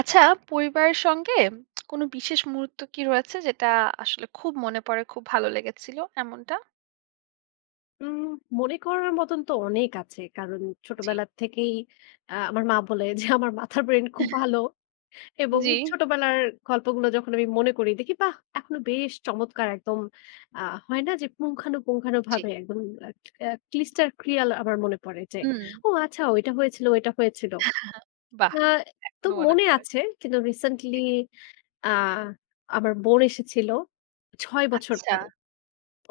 আচ্ছা, পরিবারের সঙ্গে কোনো বিশেষ মুহূর্ত কী রয়েছে? যেটা আসলে খুব মনে পড়ে, খুব ভালো লেগেছিল, এমনটা? উম মনে করার মতন তো অনেক আছে। কারণ জি। ছোটবেলার থেকেই আ আমার মা বলে যে, "আমার মাথার ব্রেইন খুব ভালো" এবং জি। ছোটবেলার গল্পগুলো যখন আমি মনে করি দেখি, বাহ! এখনো বেশ চমৎকার একদম, আ হয় না যে জি। পুঙ্খানুপুঙ্খভাবে একদম উম অ্যা crystal clear। আমার মনে পড়ে যে, হুম। "ও, আচ্ছা ওইটা হয়েছিল, ওইটা হয়েছিল।" বাহ! না তো এখনো মনে মনে পড়ে। আছে। কিন্তু recently জি। আ আমার বোন এসেছিল, ৬ বছর আচ্ছা। পরে,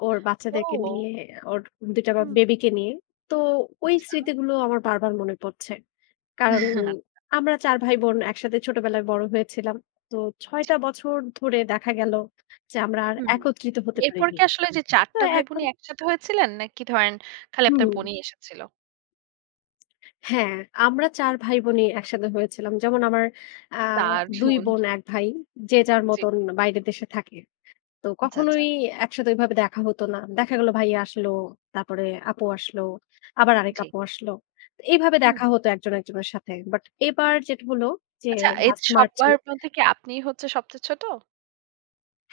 ওর বাচ্চাদেরকে ও। নিয়ে। ওর ২ টা বা হুম। বেবিকে নিয়ে। তো ওই আচ্ছা। স্মৃতিগুলো আমার বারবার মনে পড়ছে। কারণ আচ্ছা। আমরা ৪ ভাই বোন একসাথে ছোটবেলায় বড় হয়েছিলাম। তো ৬ জি। টা বছর ধরে দেখা গেল যে আমরা আর হুম। একত্রিত হতে এরপর পারিনি। কি আসলে যে ৪ তো টা এখন ভাইবোনই একসাথে হয়েছিলেন? নাকি ধরেন, খালি আপনার হুম। বোনই এসেছিল? হ্যাঁ, আমরা ৪ ভাইবোনই একসাথে হয়েছিলাম। যেমন আমার আ তার ২ জন। বোন, ১ ভাই। যে যার জি। মতন বাইরের দেশে থাকে। তো আচ্ছা, আচ্ছা। কখনোই একসাথে ঐভাবে দেখা হতো না। দেখা গেল ভাইয়া আসলো। তারপরে আপু আসলো। আবার আরেক জি। আপু আসলো। তো এইভাবে হুম। দেখা হতো ১ জন ১ জনের সাথে। বাট এবার যেটা হলো যে, আচ্ছা, এই লাস্ট মার্চে সবার মধ্যে কি আপনিই হচ্ছে সবচেয়ে ছোট?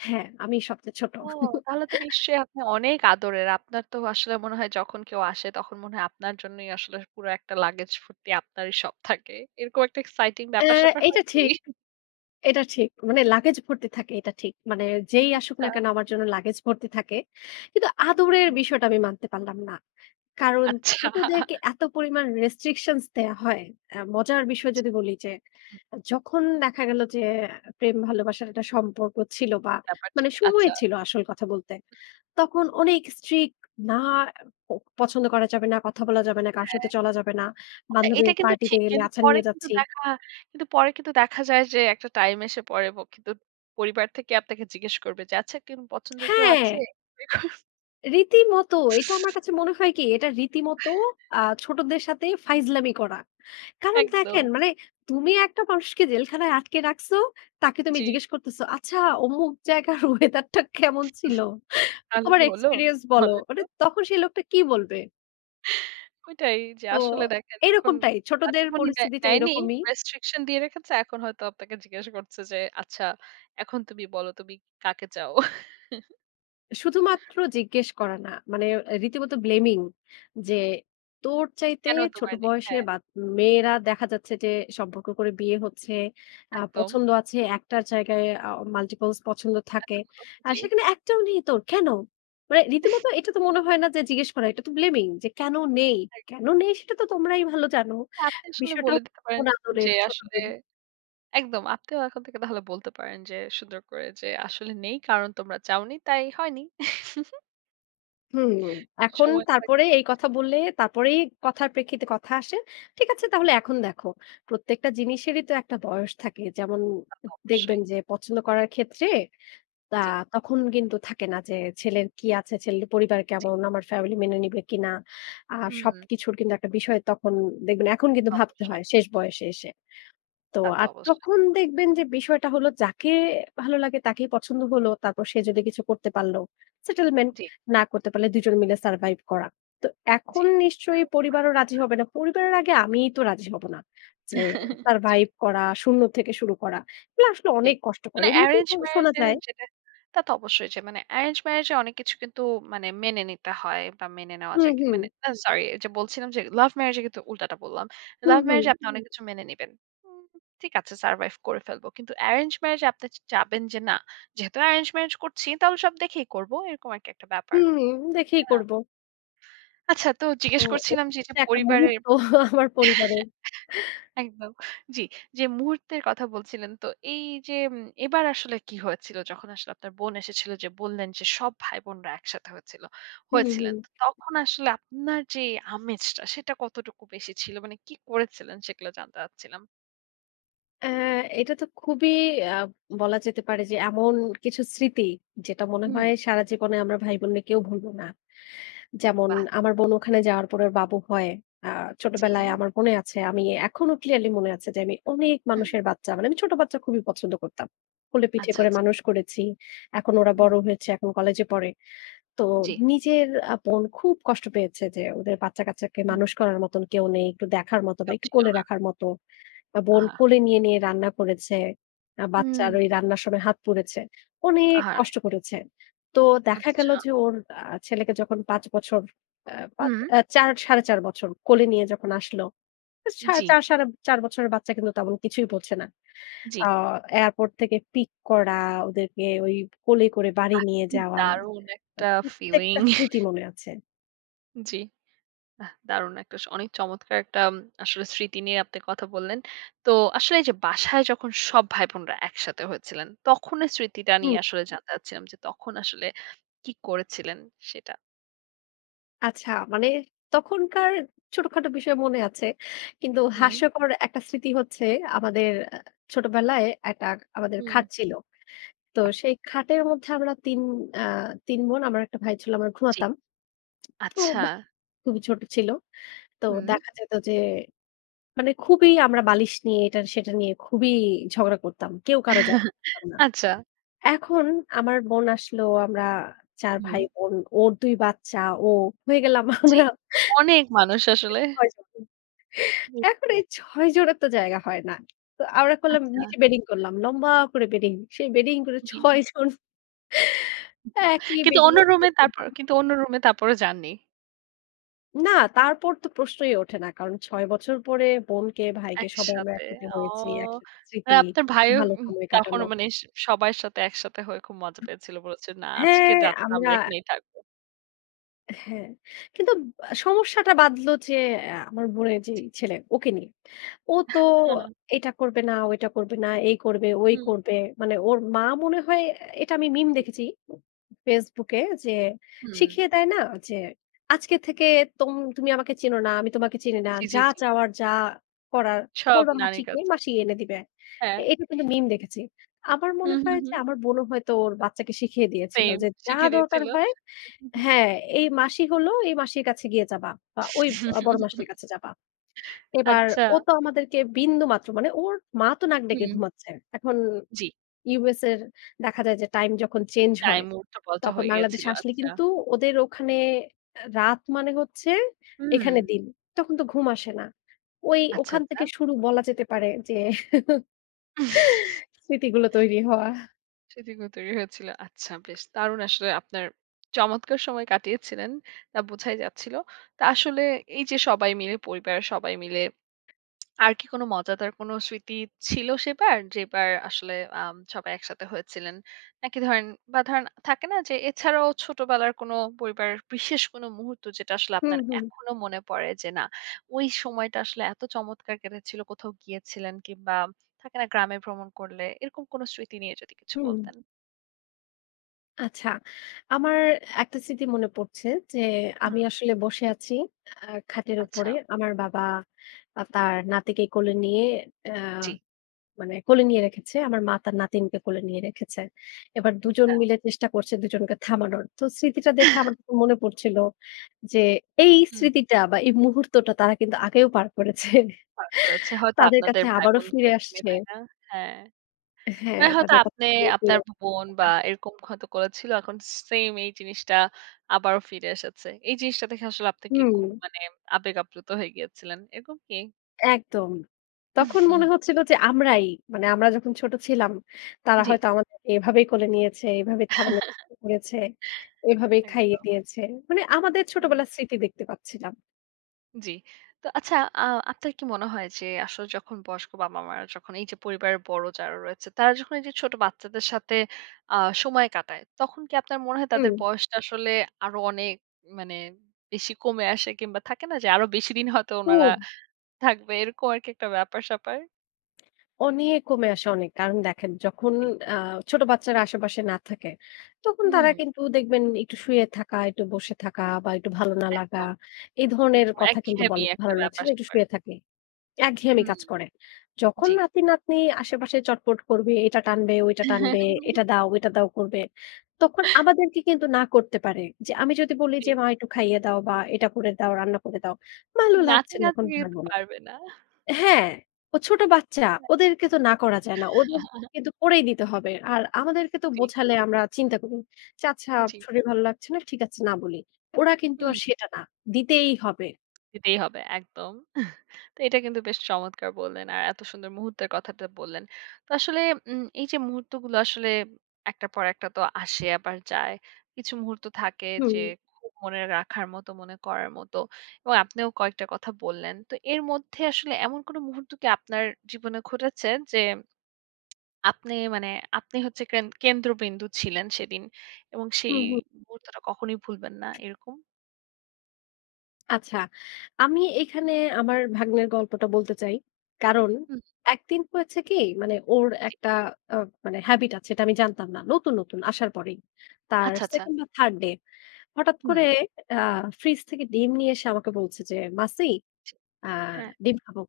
হ্যাঁ, আমিই সবচেয়ে ছোট। ও। তাহলে তো নিশ্চয়ই আপনি অনেক আদরের। আপনার তো আসলে মনে হয়, যখন কেউ আসে তখন মনে হয় আপনার জন্যই আসলে পুরো একটা লাগেজ ফুর্তি আপনারই সব থাকে। এরকম একটা এক্সাইটিং আ ব্যাপার-স্যাপার এইটা হয় কি? ঠিক। এটা ঠিক। মানে লাগেজ ভর্তি থাকে, এটা ঠিক। মানে যেই আসুক না আচ্ছা। কেন আমার জন্য লাগেজ ভর্তি থাকে। কিন্তু আদরের [unintelligible] বিষয়টা আমি মানতে পারলাম না। কারণ, আচ্ছা। ছোটদেরকে এত পরিমাণ restrictions দেয়া হয়। অ্যা মজার বিষয় যদি বলি, যে হু। যখন দেখা গেল যে এ প্রেম ভালোবাসার একটা সম্পর্ক ছিল বা, ব্যাপার মানে ছিল। সময় আচ্ছা। ছিল আসল কথা বলতে। হু। তখন অনেক strict। "না, এ প পছন্দ করা যাবে না, কথা বলা যাবে না। কারো হ্যাঁ, সাথে চলা যাবে না।" এ এইটা বান্ধবীর কিন্তু পার্টিতে ঠিক। গেলে কিন্তু "আচ্ছা, পরে নিয়ে কিন্তু যাচ্ছি।" দেখা কিন্তু পরে কিন্তু দেখা যায় যে, একটা টাইম এসে পড়ে ব কিন্তু পরিবার থেকে আপনাকে জিজ্ঞেস করবে যে, "আচ্ছা, কেউ পছন্দের কেউ আছে?" হ্যাঁ। রীতিমত। এটা আমার কাছে মনে হয় কি, এটা রীতিমত আ ছোটদের সাথে ফাইজলামি করা। কারণ, দেখেন, একদম। মানে তুমি একটা মানুষকে জেলখানায় আটকে রাখসো, তাকে তুমি জি। জিজ্ঞেস করতেছো, "আচ্ছা, অমুক জায়গার ওয়েদারটা কেমন ছিল? তাহলে তোমার কি হলো? এক্সপেরিয়েন্স বলো।" বলেন মানে তো? তখন সে লোকটা কী বলবে? ঐটাই। যে তো আসলে দেখেন, এই তখন রকমটাই। আর ছোটদের জীবনে দেয় পরিস্থিতিটা দেয়নি। এরকমই। রেস্ট্রিকশন দিয়ে রেখেছে। এখন হয়তো আপনাকে জিজ্ঞাসা করছে, যে, "আচ্ছা, এখন তুমি বলো। তুমি কা কাকে চাও?" শুধুমাত্র জিজ্ঞেস করা না। মানে এ রীতিমত blaming, যে, "তোর চাইতে কেন ছোট তোমার দেখতে, বয়সের হ্যাঁ? বাত মেয়েরা দেখা যাচ্ছে, যে সম্পর্ক করে বিয়ে হচ্ছে। আ একদম। পছন্দ আছে। একটার জায়গায় অ multiples পছন্দ থাকে। এতগুলো, আর জি। সেখানে একটাও নেই তোর, কেন?" মানে রীতিমত এটা তো মনে হয় না যে জিজ্ঞেস করা। এটা তো blaming, যে কেন নেই? আই কেন নেই, সেটা তো তোমরাই ভালো জানো। আপনি আসলে বিষয়টা বলে হচ্ছে দিতে পারেন, কোন আদরের যে ছোট আসলে দিন একদম। আপনিও এখন থেকে তাহলে বলতে পারেন যে, সুন্দর করে, যে, "আসলে নেই। কারণ তোমরা চাওনি, তাই হয়নি।" হুম, এখন সময় তারপরে থাকবে। এই কথা বললে, তারপরেই কথার প্রেক্ষিতে কথা আসে। ঠিক আছে? তাহলে এখন দেখো। প্রত্যেকটা জিনিসেরই তো একটা বয়স থাকে। যেমন তা উ তো দেখবেন অবশ্যই। যে, পছন্দ করার ক্ষেত্রে তা জি। তখন কিন্তু থাকে না যে, ছেলের কি আছে, ছেলের পরিবার জি। কেমন, আমার ফ্যামিলি মেনে নিবে কিনা? আর হুম। সবকিছুর কিন্তু একটা বিষয় তখন দেখবেন এখন তা কিন্তু তো ভাবতে অবশ্যই। হয় শেষ বয়সে এসে। তো তা তো আর অবশ্যই। তখন দেখবেন যে বিষয়টা হলো যাকে ভালো লাগে, তাকেই পছন্দ হলো। তারপর সে যদি কিছু করতে পারলো settlement। জি। না করতে পারলে, ২ জন মিলে survive করা। তো এখন জি। নিশ্চয়ই পরিবারও রাজি [unintelligible] হবে না। পরিবারের আগে আমিই তো রাজি হবো না। যে জি। সারভাইভ করা, ০ থেকে শুরু করা। এগুলো আসলে জি। অনেক কষ্টকর। মানে এমনিতেই এরেঞ্জ শোনা ম্যারেজে যায় যেটা তা তো অবশ্যই চাই। মানে এরেঞ্জ ম্যারেজে অনেক কিছু কিন্তু মানে মেনে নিতে হয় বা, মেনে নেওয়া হুম, যায়। কি হুম। মানে সরি যে বলছিলাম যে, লাভ ম্যারেজে কিন্তু উল্টাটা বললাম। হুম, লাভ হুম। ম্যারেজে আপনি অনেক কিছু মেনে নিবেন। উ ঠিক আছে? সারভাইভ করে ফেলবো। কিন্তু এরেঞ্জ ম্যারেজে আপনি চা চাবেন যে, "না, যেহেতু এরেঞ্জ ম্যারেজ করছি, তাহলে সব দেখেই করবো।" এরকম আরকি একটা ব্যাপার। হুম, দেখেই তাই না? করবো। আচ্ছা, তো তো জিজ্ঞেস এই করছিলাম যে এটা হচ্ছে একটা পরিবারে মুহূর্ত আমার পরিবারের। একদম। জি, যে মুহূর্তের কথা বলছিলেন। তো এইযে উম এবার আসলে কী হয়েছিল? যখন আসলে আপনার বোন এসেছিল যে বললেন যে, সব ভাইবোনরা একসাথে হয়েছিল হুম, হুম। হয়েছিলেন? তো তখন আসলে আপনার যে আমেজটা, সেটা কতটুকু বেশি ছিল? মানে কী করেছিলেন সেগুলো জানতে চাচ্ছিলাম। এ এটা তো খুবই আ বলা যেতে পারে যে এমন কিছু স্মৃতি, যেটা মনে হুম। হয় সারা জীবনে আমরা ভাইবোনরা কেউ ভুলবো না। যেমন বাহ! আমার বোন ওখানে যাওয়ার পরে ওর বাবু হয়। আ ছোটবেলায় জি। আমার মনে আছে আমি এখনো clearly মনে আছে, যে আমি অনেক হুম। মানুষের বাচ্চা, মানে আমি ছোট বাচ্চা খুবই পছন্দ করতাম। কোলে পিঠে আচ্ছা, করে আচ্ছা। মানুষ করেছি। এখন ওরা হুম। বড় হয়েছে। এখন কলেজে পড়ে। তো জি। নিজের আ বোন খুব কষ্ট পেয়েছে, যে ওদের বাচ্চা-কাচ্চাকে উম মানুষ হুম। করার মতন কেউ নেই। একটু দেখার মত বা, কেউ একটু ছিল কোলে না। রাখার মতো। বা, বোন আহা! কোলে নিয়ে, নিয়ে রান্না করেছে। আ বাচ্চার হুম। ওই রান্নার সময় হাত পুড়েছে। অনেক আহারে! কষ্ট করেছে। তো দেখা গেল আচ্ছা। যে ওর, আ ছেলেকে যখন ৫ বছর, অ্যা ৫, হুম। এ ৪, ৪.৫০ বছর কোলে নিয়ে যখন আসলো। আ সার জি। ৪, ৪.৫০ বছরের বাচ্চা কিন্তু তেমন কিছুই বোঝে না। আ জি। এয়ারপোর্ট থেকে পিক করা, ওদেরকে ওই কোলে করে বাড়ি বাহ! নিয়ে কি যাওয়া। দারুন আ একটা প্রত্যেকটা ফিলিং। স্মৃতি মনে আছে। জি। বাহ! দারুণ একটা স অনেক চমৎকার একটা আম আসলে স্মৃতি নিয়ে আপনি কথা বললেন। তো আসলে এইযে বাসায় যখন সব ভাই-বোনরা একসাথে হয়েছিলেন, তখনের স্মৃতিটা হুম। নিয়ে আসলে জানতে চাচ্ছিলাম, যে তখন আসলে কী করেছিলেন সেটা? আচ্ছা, মানে তখনকার ছোটখাটো বিষয় মনে আছে। কিন্তু হুম। হাস্যকর একটা স্মৃতি হচ্ছে, আমাদের অ্যা ছোটবেলায় একটা আমাদের খাট হুম। ছিলো। তো সেই খাটের মধ্যে আমরা ৩ আ ৩ বোন, আমার একটা ভাই ছিলো, আমরা জি, ঘুমাতাম। তো আচ্ছা। বোন খুবই ছোট ছিলো। তো হুম। দেখা যেত যে, মানে খুবই আমরা বালিশ নিয়ে এটা সেটা নিয়ে খুবই ঝগড়া করতাম। কেউ কারো জায়গা দিতাম না। আচ্ছা। এখন আমার বোন আসলো, আমরা ৪ ভাই হুম। বোন। ওর ২ বাচ্চা, ও, হয়ে গেলাম জি। আমরা অনেক মানুষ আসলে। ৬ [unintelligible] হুম। এখন এই ৬ জনের তো জায়গা হয় না। তো আমরা করলাম আচ্ছা। নিচে বেডিং করলাম। লম্বা করে বেডিং। সেই বেডিং করে জি। ৬ জন [unintelligible] একই কিন্তু বেডিং অন্য এ রুমে তারপর শুয়েছিলাম। কিন্তু অন্য রুমে তারপরও যাননি। না তারপর তো প্রশ্নই ওঠে না। কারণ, ৬ বছর পরে বোনকে ভাইকে, সবাই আমরা একসাথে। একসাথে ও হয়েছি। একসাথে স্মৃতি, [unintelligible] আপনার ভাইও ভালো উম সময় তখন কাটানো। মানে স সবার সাথে একসাথে হয়ে খুব মজা পেয়েছিলো বলেছে, "না আজকের হ্যাঁ রাতটা আমরা আমরা এখানেই থাকব।" হ্যাঁ, কিন্তু আ সমস্যাটা বাধলো, যে অ্যা আমার বোনের যেই জি। ছেলে, ওকে নিয়ে। ও তো, এটা করবে না, ওইটা করবে না, এই করবে, ঐ হুম। করবে। মানে ওর মা মনে হয়, এটা আমি মিম ঠিক। দেখেছি, Facebook এ যে, হুম। শিখিয়ে দেয় না যে, আজকে থেকে তুম তুমি আমাকে চিনো না, আমি তোমাকে চিনি না। জি, জি, যা জি। চাওয়ার, যা করার সব বলবা মাসি নানির কই, কাছে। মাসি এনে দিবে। হ্যাঁ। এটা কিন্তু মিম দেখেছি। আমার মনে হুম, হুম, হয় যে হুম। আমার বোনও হয়তো ওর বাচ্চাকে শিখিয়ে দিয়েছিলো। সেম যে যা শিখে দরকার দিয়েছিলো হয় হ্যাঁ, এই মাসি হলো, এই মাসির কাছে গিয়ে চাবা। বা ঐ অ বড় মাসির কাছে যাবা। এবার আচ্ছা। ও তো আমাদেরকে বিন্দু মাত্র, মানে ওর মা তো নাক ডেকে হুম। ঘুমাচ্ছে। এখন জি। USA এর দেখা যায়, যে টাইম যখন চেঞ্জ হয়, টাইম উলটাপালটা তখন হয়ে বাংলাদেশে গিয়েছিলো। আসলে আচ্ছা। কিন্তু ওদের ওখানে অ্যা রাত মানে হচ্ছে, এখানে হুম। দিন। তখন তো ঘুম আসে না। ঐ আচ্ছা, ওখান আচ্ছা। থেকে শুরু বলা যেতে পারে যে, স্মৃতিগুলো তৈরি হওয়া। স্মৃতিগুলো তৈরি হয়েছিলো। আচ্ছা, বেশ দারুণ! আসলে আপনার চমৎকার সময় কাটিয়েছিলেন। তা বোঝাই যাচ্ছিলো। তা আসলে এইযে সবাই মিলে পরিবারের সবাই মিলে আর কি কোন মজাদার কোন স্মৃতি ছিল সেবার? যেবার আসলে আম সবাই একসাথে হয়েছিলেন। নাকি ধরেন বা, ধরেন থাকে না যে এছাড়াও ছোটবেলার কোন পরিবারের বিশেষ কোনো মুহূর্ত যেটা আসলে হুম, আপনার হু। এখনো মনে পড়ে যে, না, ওই সময়টা আসলে এতো চমৎকার কেটেছিলো, কোথাও গিয়েছিলেন কিংবা, থাকে না গ্রামে ভ্রমণ করলে, এরকম কোনো স্মৃতি নিয়ে যদি কিছু হুম। বলতেন। আচ্ছা, আমার একটা স্মৃতি মনে পড়ছে যে হুম। আমি আসলে বসে আছি আ খাটের উপরে। আচ্ছা। আমার বাবা আ তার নাতিকে কোলে নিয়ে অ্যা জি। মানে কোলে নিয়ে রেখেছে। আমার মা তার নাতিনকে কোলে নিয়ে রেখেছে। এবার উম দুজন গা মিলে চেষ্টা করছে ২ জনকে থামানোর। তো স্মৃতিটা দেখে আমার মনে তখন পড়ছিলো যে, এই হুম। স্মৃতিটা বা, এই মুহূর্তটা তারা কিন্তু আগেও পার করেছে। পাড় করেছে হয়তো তাদের আপনাদের কাছে ভাই আবারো ফিরে বোনদেরকে নিয়ে, আসছে। তাই না? হ্যাঁ। হ্যাঁ। মানে হয়তো এভাবে আপনে, আপনার [unintelligible] ব বোন বা, সেটা। এরকম হয়তো করেছিলো। এখন সে সেইম এই জিনিসটা আবারও ফিরে এসেছে। এই জিনিসটা দেখে আসলে আপনি কি খুব হুম। মানে আবেগ আপ্লুত হয়ে গিয়েছিলেন, এরকম কি? একদম। তখন মনে হচ্ছিল যে আমরাই, মানে আমরা যখন ছোট ছিলাম, তারা জ্বি। হয়তো আমাদেরকে এভাবেই কোলে নিয়েছে। এভাবেই থাবানক করেছে। এভাবেই খাইয়ে একদম। দিয়েছে। মানে আমাদের হুম। ছোটবেলার স্মৃতি দেখতে পাচ্ছিলাম। জ্বি। তো আচ্ছা আ আপনার কি মনে হয় যে, আসল যখন বয়স্ক বাবা-মারা যখন এই যে পরিবারের বড় যারা রয়েছে, তারা যখন এই যে ছোট বাচ্চাদের সাথে, আ সময় কাটায়। তখন কি আপনার মনে হয় তাদের হুম। বয়সটা আসলে আরো অনেক মানে বেশি কমে আসে? কিংবা থাকে না যে, আরো বেশি দিন হয়তো উনারা খুব। থাকবে? এরকম আরকি একটা ব্যাপার-স্যাপার? অনেক কমে আসে অনেক। কারণ দেখেন যখন, ঠিক। আ ছোট বাচ্চারা আশেপাশে না থাকে, তখন তারা হুম। কিন্তু দেখবেন একটু শুয়ে থাকা, একটু বসে থাকা বা একটু ভালো না লাগা, একদম, এই ধরনের এরকম কথা কিন্তু একঘেয়েমি বলে। একটা "ভালো লাগছে না, একটু ব্যাপার-স্যাপার। শুয়ে থাকি।" একঘেয়েমি হুম, কাজ করে। যখন জ্বি। নাতি-নাতনি আশেপাশে চটপট করবে, এটা টানবে, ওইটা টানবে, এটা দাওটা, ওইটা দাও করবে। তখন আমাদেরকে কিন্তু না করতে পারে। যে আমি যদি বলি যে, জি। "মা একটু খাইয়ে দাও বা এটা করে দাও, রান্না করে দাও।" "ভালো লাগছে না, এখন নাতি-নাত্নি পারব না।" পারবে না। হ্যাঁ, ও ছোট বাচ্চা ওদেরকে তো না করা যায় না। ওদের কিন্তু করেই দিতে হবে। আর আমাদেরকে তো জী। বোঝালে, আমরা চিন্তা করি। যে আচ্ছা জ্বি। শরীর ভাল লাগছে না, ঠিক আছে না বলি। ওরা কিন্তু হুম। আর সেটা না। দিতেই হবে। দিতেই হবে একদম। তো এটা কিন্তু বেশ চমৎকার বললেন! আর এত সুন্দর মুহূর্তের কথাটা বললেন। তো আসলে, উম এই যে মুহূর্তগুলো আসলে একটার পর একটা তো আসে আবার যায়। কিছু মুহূর্ত থাকে হুম। যে খুব মনে রাখার মতো, মনে করার মত। এবং আপনিও কয়েকটা কথা বললেন। তো এর মধ্যে আসলে এমন কোন মুহূর্ত কি আপনার জীবনে ঘটেছে? যে আপনি মানে, আপনি হচ্ছে ক্রান কেন্দ্রবিন্দু ছিলেন সেদিন এবং সেই হুম, হুম। মুহূর্তটা কখনোই ভুলবেন না এরকম? আচ্ছা, আমি এখানে আমার ভাগ্নের গল্পটা বলতে চাই। কারণ, হুম। একদিন হয়েছে কি? মানে ওর জি। একটা আব মানে habit আছে, এটা আমি জানতাম না। নতুন, নতুন আসার পরেই তার আচ্ছা, আচ্ছা। 2nd বা, 3rd ডে। হঠাৎ হুম। করে আ ফ্রিজ থেকে ডিম নিয়ে এসে আমাকে বলছে যে, "মাছি জি। আ হ্যাঁ। ডিম খাবো।"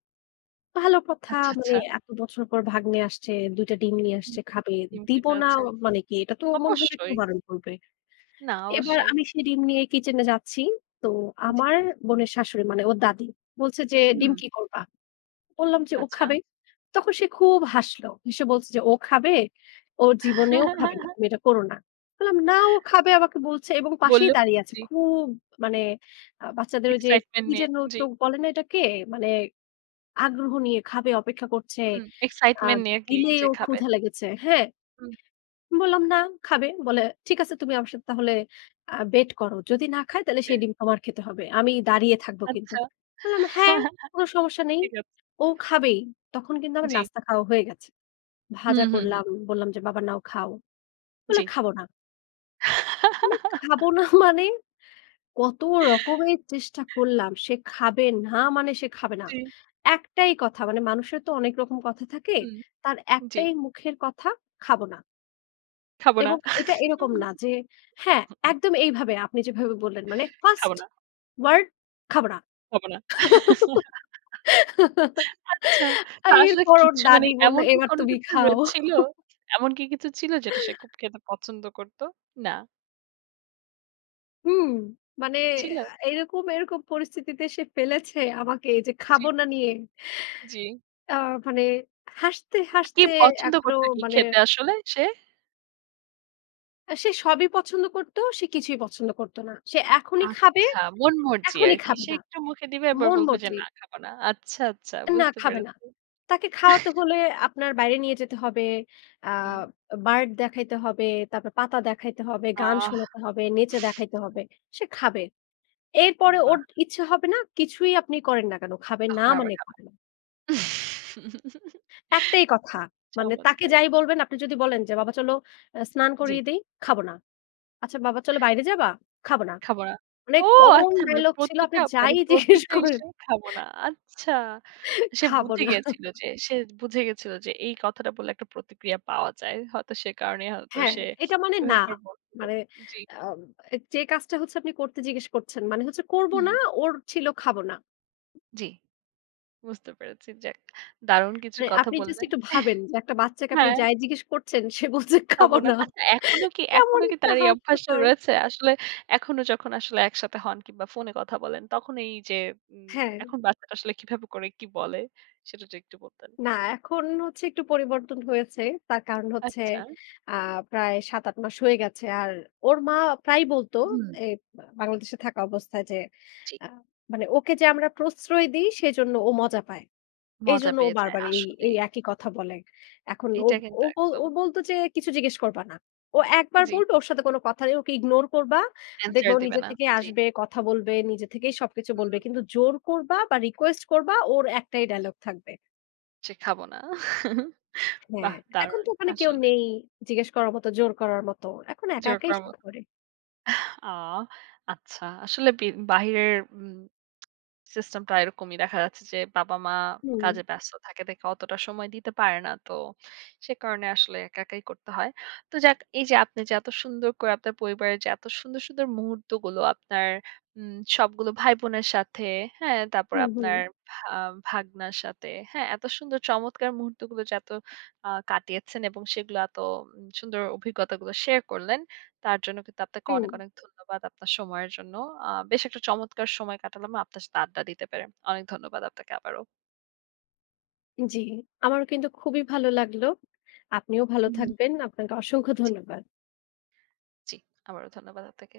ভালো কথা, আচ্ছা, মানে আচ্ছা। এত বছর পর ভাগ্নে আসছে। ২ টা ডিম নিয়ে হুম। আসছে, খাবে। ডিম খেতে দিব না চাচ্ছে। আ মানে কি? এটা তো মনে হয় না অবশ্যই। কেউ বারণ করবে। না, এবার অবশ্যই। আমি সেই ডিম নিয়ে কিচেনে যাচ্ছি। তো জি। আমার বোনের শাশুড়ি, মানে ওর দাদী। বলছে যে, "ডিম হুম। কি করবা?" বললাম যে, "ও আচ্ছা। খাবে।" তখন সে খুব হাসল। হেসে বলছে যে, "ও খাবে? ও জীবনেও খাবে না, তুমি এটা করো না।" বললাম, "না, ও খাবে আমাকে বলছে এবং পাশেই বললো, দাঁড়িয়ে আছে।" জি। খুব মানে আ বাচ্চাদের ঐযে এক্সাইটমেন্ট কি নিয়ে। যেন জি। চোখ বলে না এটাকে? মানে আগ্রহ নিয়ে খাবে অপেক্ষা করছে। হুম। আ এক্সাইটমেন্ট নিয়ে কি দিলেই যে, ওর খাবে। ক্ষুধা লেগেছে। হ্যাঁ? হুম। বললাম, "না, খাবে।" বলে, ঠিক আছে, "তুমি আমার সাথে তাহলে আ bet করো। যদি না খায় তাহলে সেই বেশ। ডিম তোমার খেতে হবে। আমি দাঁড়িয়ে থাকবো কিন্তু।" আচ্ছা। বললাম, "হ্যাঁ, কোনো সমস্যা নেই। ঠিক আছে। ও খাবেই।" তখন কিন্তু আমার জি। নাস্তা খাওয়া হয়ে গেছে। হু, ভাজা হু, হু। করলাম, বললাম যে, "বাবা নাও, খাও।" বললো, জি। "খাবো না।" মানে খাবো না মানে কত রকমের চেষ্টা করলাম। সে খাবে না মানে, সে খাবে না। জি। একটাই কথা। মানে মানুষের তো অনেক রকম কথা থাকে। হুম, তার জি। একটাই মুখের কথা। "খাবো না।" "খাবো না।" এবং এটা এরকম না যে হ্যাঁ, একদম এইভাবে আপনি যেভাবে বললেন, মানে 1st খাবো না। ওয়ার্ড, "খাবো না।" "খাবো না।" আচ্ছা। আর না, আসলে এরপর ওর কিচ্ছু মানে দাদী বললো, এমন কি "এবার কোন তুমি কিছু খাও।" হয়েছিলো এমন কি কিছু ছিলো যেটা সে খুব খেতে পছন্দ করতো? না। হুম। মানে ছিলো? আ এরকম, এরকম পরিস্থিতিতে সে ফেলেছে আমাকে যে, জি। "খাবো না" নিয়ে। জি। আ মানে হাসতে, কিন্তু কি হাসতে পছন্দ এখনো করতো কি মানে খেতে আসলে সে? আ সে সবই পছন্দ করতো, সে কিছুই পছন্দ করতো না। সে এখনই খাবে, আচ্ছা। মন মর্জি এখনই আরকি। খাবে সে না। একটু মুখে দিবে আবার মন বলবে যে, মর্জি। "না, খাবো না।" আচ্ছা, আচ্ছা। না, বুঝতে খাবে না। পেরেছি। তাকে খাওয়াতে হলে আপনার বাইরে নিয়ে যেতে হবে। আ হুম। বা bird দেখাইতে হবে, তারপর পাতা দেখাইতে হবে, গান আহ। শোনাতে হবে, নেচে দেখাইতে হবে। সে খাবে। এরপরে ওর বাহ! ইচ্ছে হবে না, কিছুই আপনি করেন না কেন খাবে না, তখন আবার মানে খাবে। খাবে না। একটাই কথা। মানে তাকে চমৎকার। যাই বলবেন, আপনি যদি বলেন যে, "বাবা চলো এ স্নান জি। করিয়ে দেই।" "খাবো না।" "আচ্ছা বাবা চলো বাইরে যাবা?" "খাবো না।" "খাবো না।" মানে ওহ common আচ্ছা, মানে dialogue ছিলো আপনি প্রতিটা যাই মানে জিজ্ঞেস প্রতিটা করেন ইসে খাবো না। আচ্ছা। তো সে খাবো বুঝে না। গেছিলো যে সে বুঝে গেছিলো যে এই কথাটা বললে একটা প্রতিক্রিয়া পাওয়া যায়। হয়তো সে কারণেই হয়তো হ্যাঁ, সে এটা মানে না। এভাবে করে করে বলছিলো। মানে জি। আব আ যে কাজটা হচ্ছে আপনি করতে জিজ্ঞেস করছেন। মানে হচ্ছে, "করবো হুম। না।" ওর ছিল, "খাবো না।" জি। বুঝতে পেরেছি। যাক। দারুণ কিছু মানে কথা আপনি জাস্ট বললেন। একটু ভাবেন যে একটা বাচ্চাকে আপনি হ্যাঁ। যাই জিজ্ঞেস করছেন, সে বলছে, "খাব "খাবো না।" না।" আচ্ছা এখনো কি কেমন এখনো কি একটা তার এই অভ্যাসটা হাস্যকর রয়েছে? আসলে এখনো যখন আসলে একসাথে হন কিংবা, ফোনে কথা বলেন, তখন এইযে উম হ্যাঁ। এখন বাচ্চাটা আসলে কিভাবে করে কি বলে? সেটা যদি একটু বলতেন। না, এখন হচ্ছে একটু পরিবর্তন হয়েছে। তার কারণ হচ্ছে আচ্ছা। আ প্রায় ৭, ৮ মাস হয়ে গেছে। আর ওর মা প্রায়ই বলতো হুম। এই বা বাংলাদেশে থাকা অবস্থায় যে ঠিক। আ মানে ওকে যে, "আমরা প্রশ্রয় দেই, সেজন্য ও মজা পায়। মজা এইজন্য ও পেয়ে যায় বারবার এই এই আসলেই। একই কথা বলে।" এখন ও এইটা কিন্তু ওব একদম। ও বলতো যে, "কিছু জিজ্ঞেস করবা না। ও একবার জি। বলবে ওর সাথে কোন কথা ই ওকে ইগনোর করবা। দেখবা আন্সার ও দিবে নিজে না। থেকেই জি। আসবে, কথা বলবে, নিজে থেকেই সবকিছু বলবে। হুম। কিন্তু জোর করবা বা, রিকোয়েস্ট করবা। ওর একটাই ডায়ালগ থাকবে।" যে, "খাবো না।" হ্যাঁ। বাহ! এখন তো দারুণ ওখানে কেউ আসলে। নেই জিজ্ঞেস করার মতো, জোর করার মতো। এখন একা, জোর একাই করার সব মতো। করে। আহ অ আচ্ছা। আসলে বি বাহিরের উম সিস্টেমটা এরকমই। দেখা যাচ্ছে যে বাবা-মা হুম। কাজে ব্যস্ত থাকে দেখে অতটা সময় দিতে পারে না। তো সে কারণে আসলে একা, একাই করতে হয়। তো যাক এইযে আপনি যে এতো সুন্দর করে আপনার পরিবারের যে এতো সুন্দর, সুন্দর মুহূর্তগুলো আপনার উম সবগুলো ভাই-বোনের সাথে। হ্যাঁ? তারপরে হুম, হুম। আপনার ভা ভাগনার সাথে। হ্যাঁ? এত সুন্দর চমৎকার মুহূর্তগুলো যে এতো আ কাটিয়েছেন এবং সেগুলো এতো উম সুন্দর অভিজ্ঞতাগুলো শেয়ার করলেন। তার জন্য কিন্তু আপনাকে হুম। অনেক, অনেক ধন্যবাদ আপনার সময়ের জন্য। আ বেশ একটা চমৎকার সময় কাটালাম আপনার সাথে আড্ডা দিতে পেরে। অনেক ধন্যবাদ আপনাকে আবারও। জি। আমারও কিন্তু খুবই ভালো লাগলো। আপনিও ভালো হুম। থাকবেন। আপনাকে অসংখ্য জি। ধন্যবাদ। জি। আবারও ধন্যবাদ আপনাকে।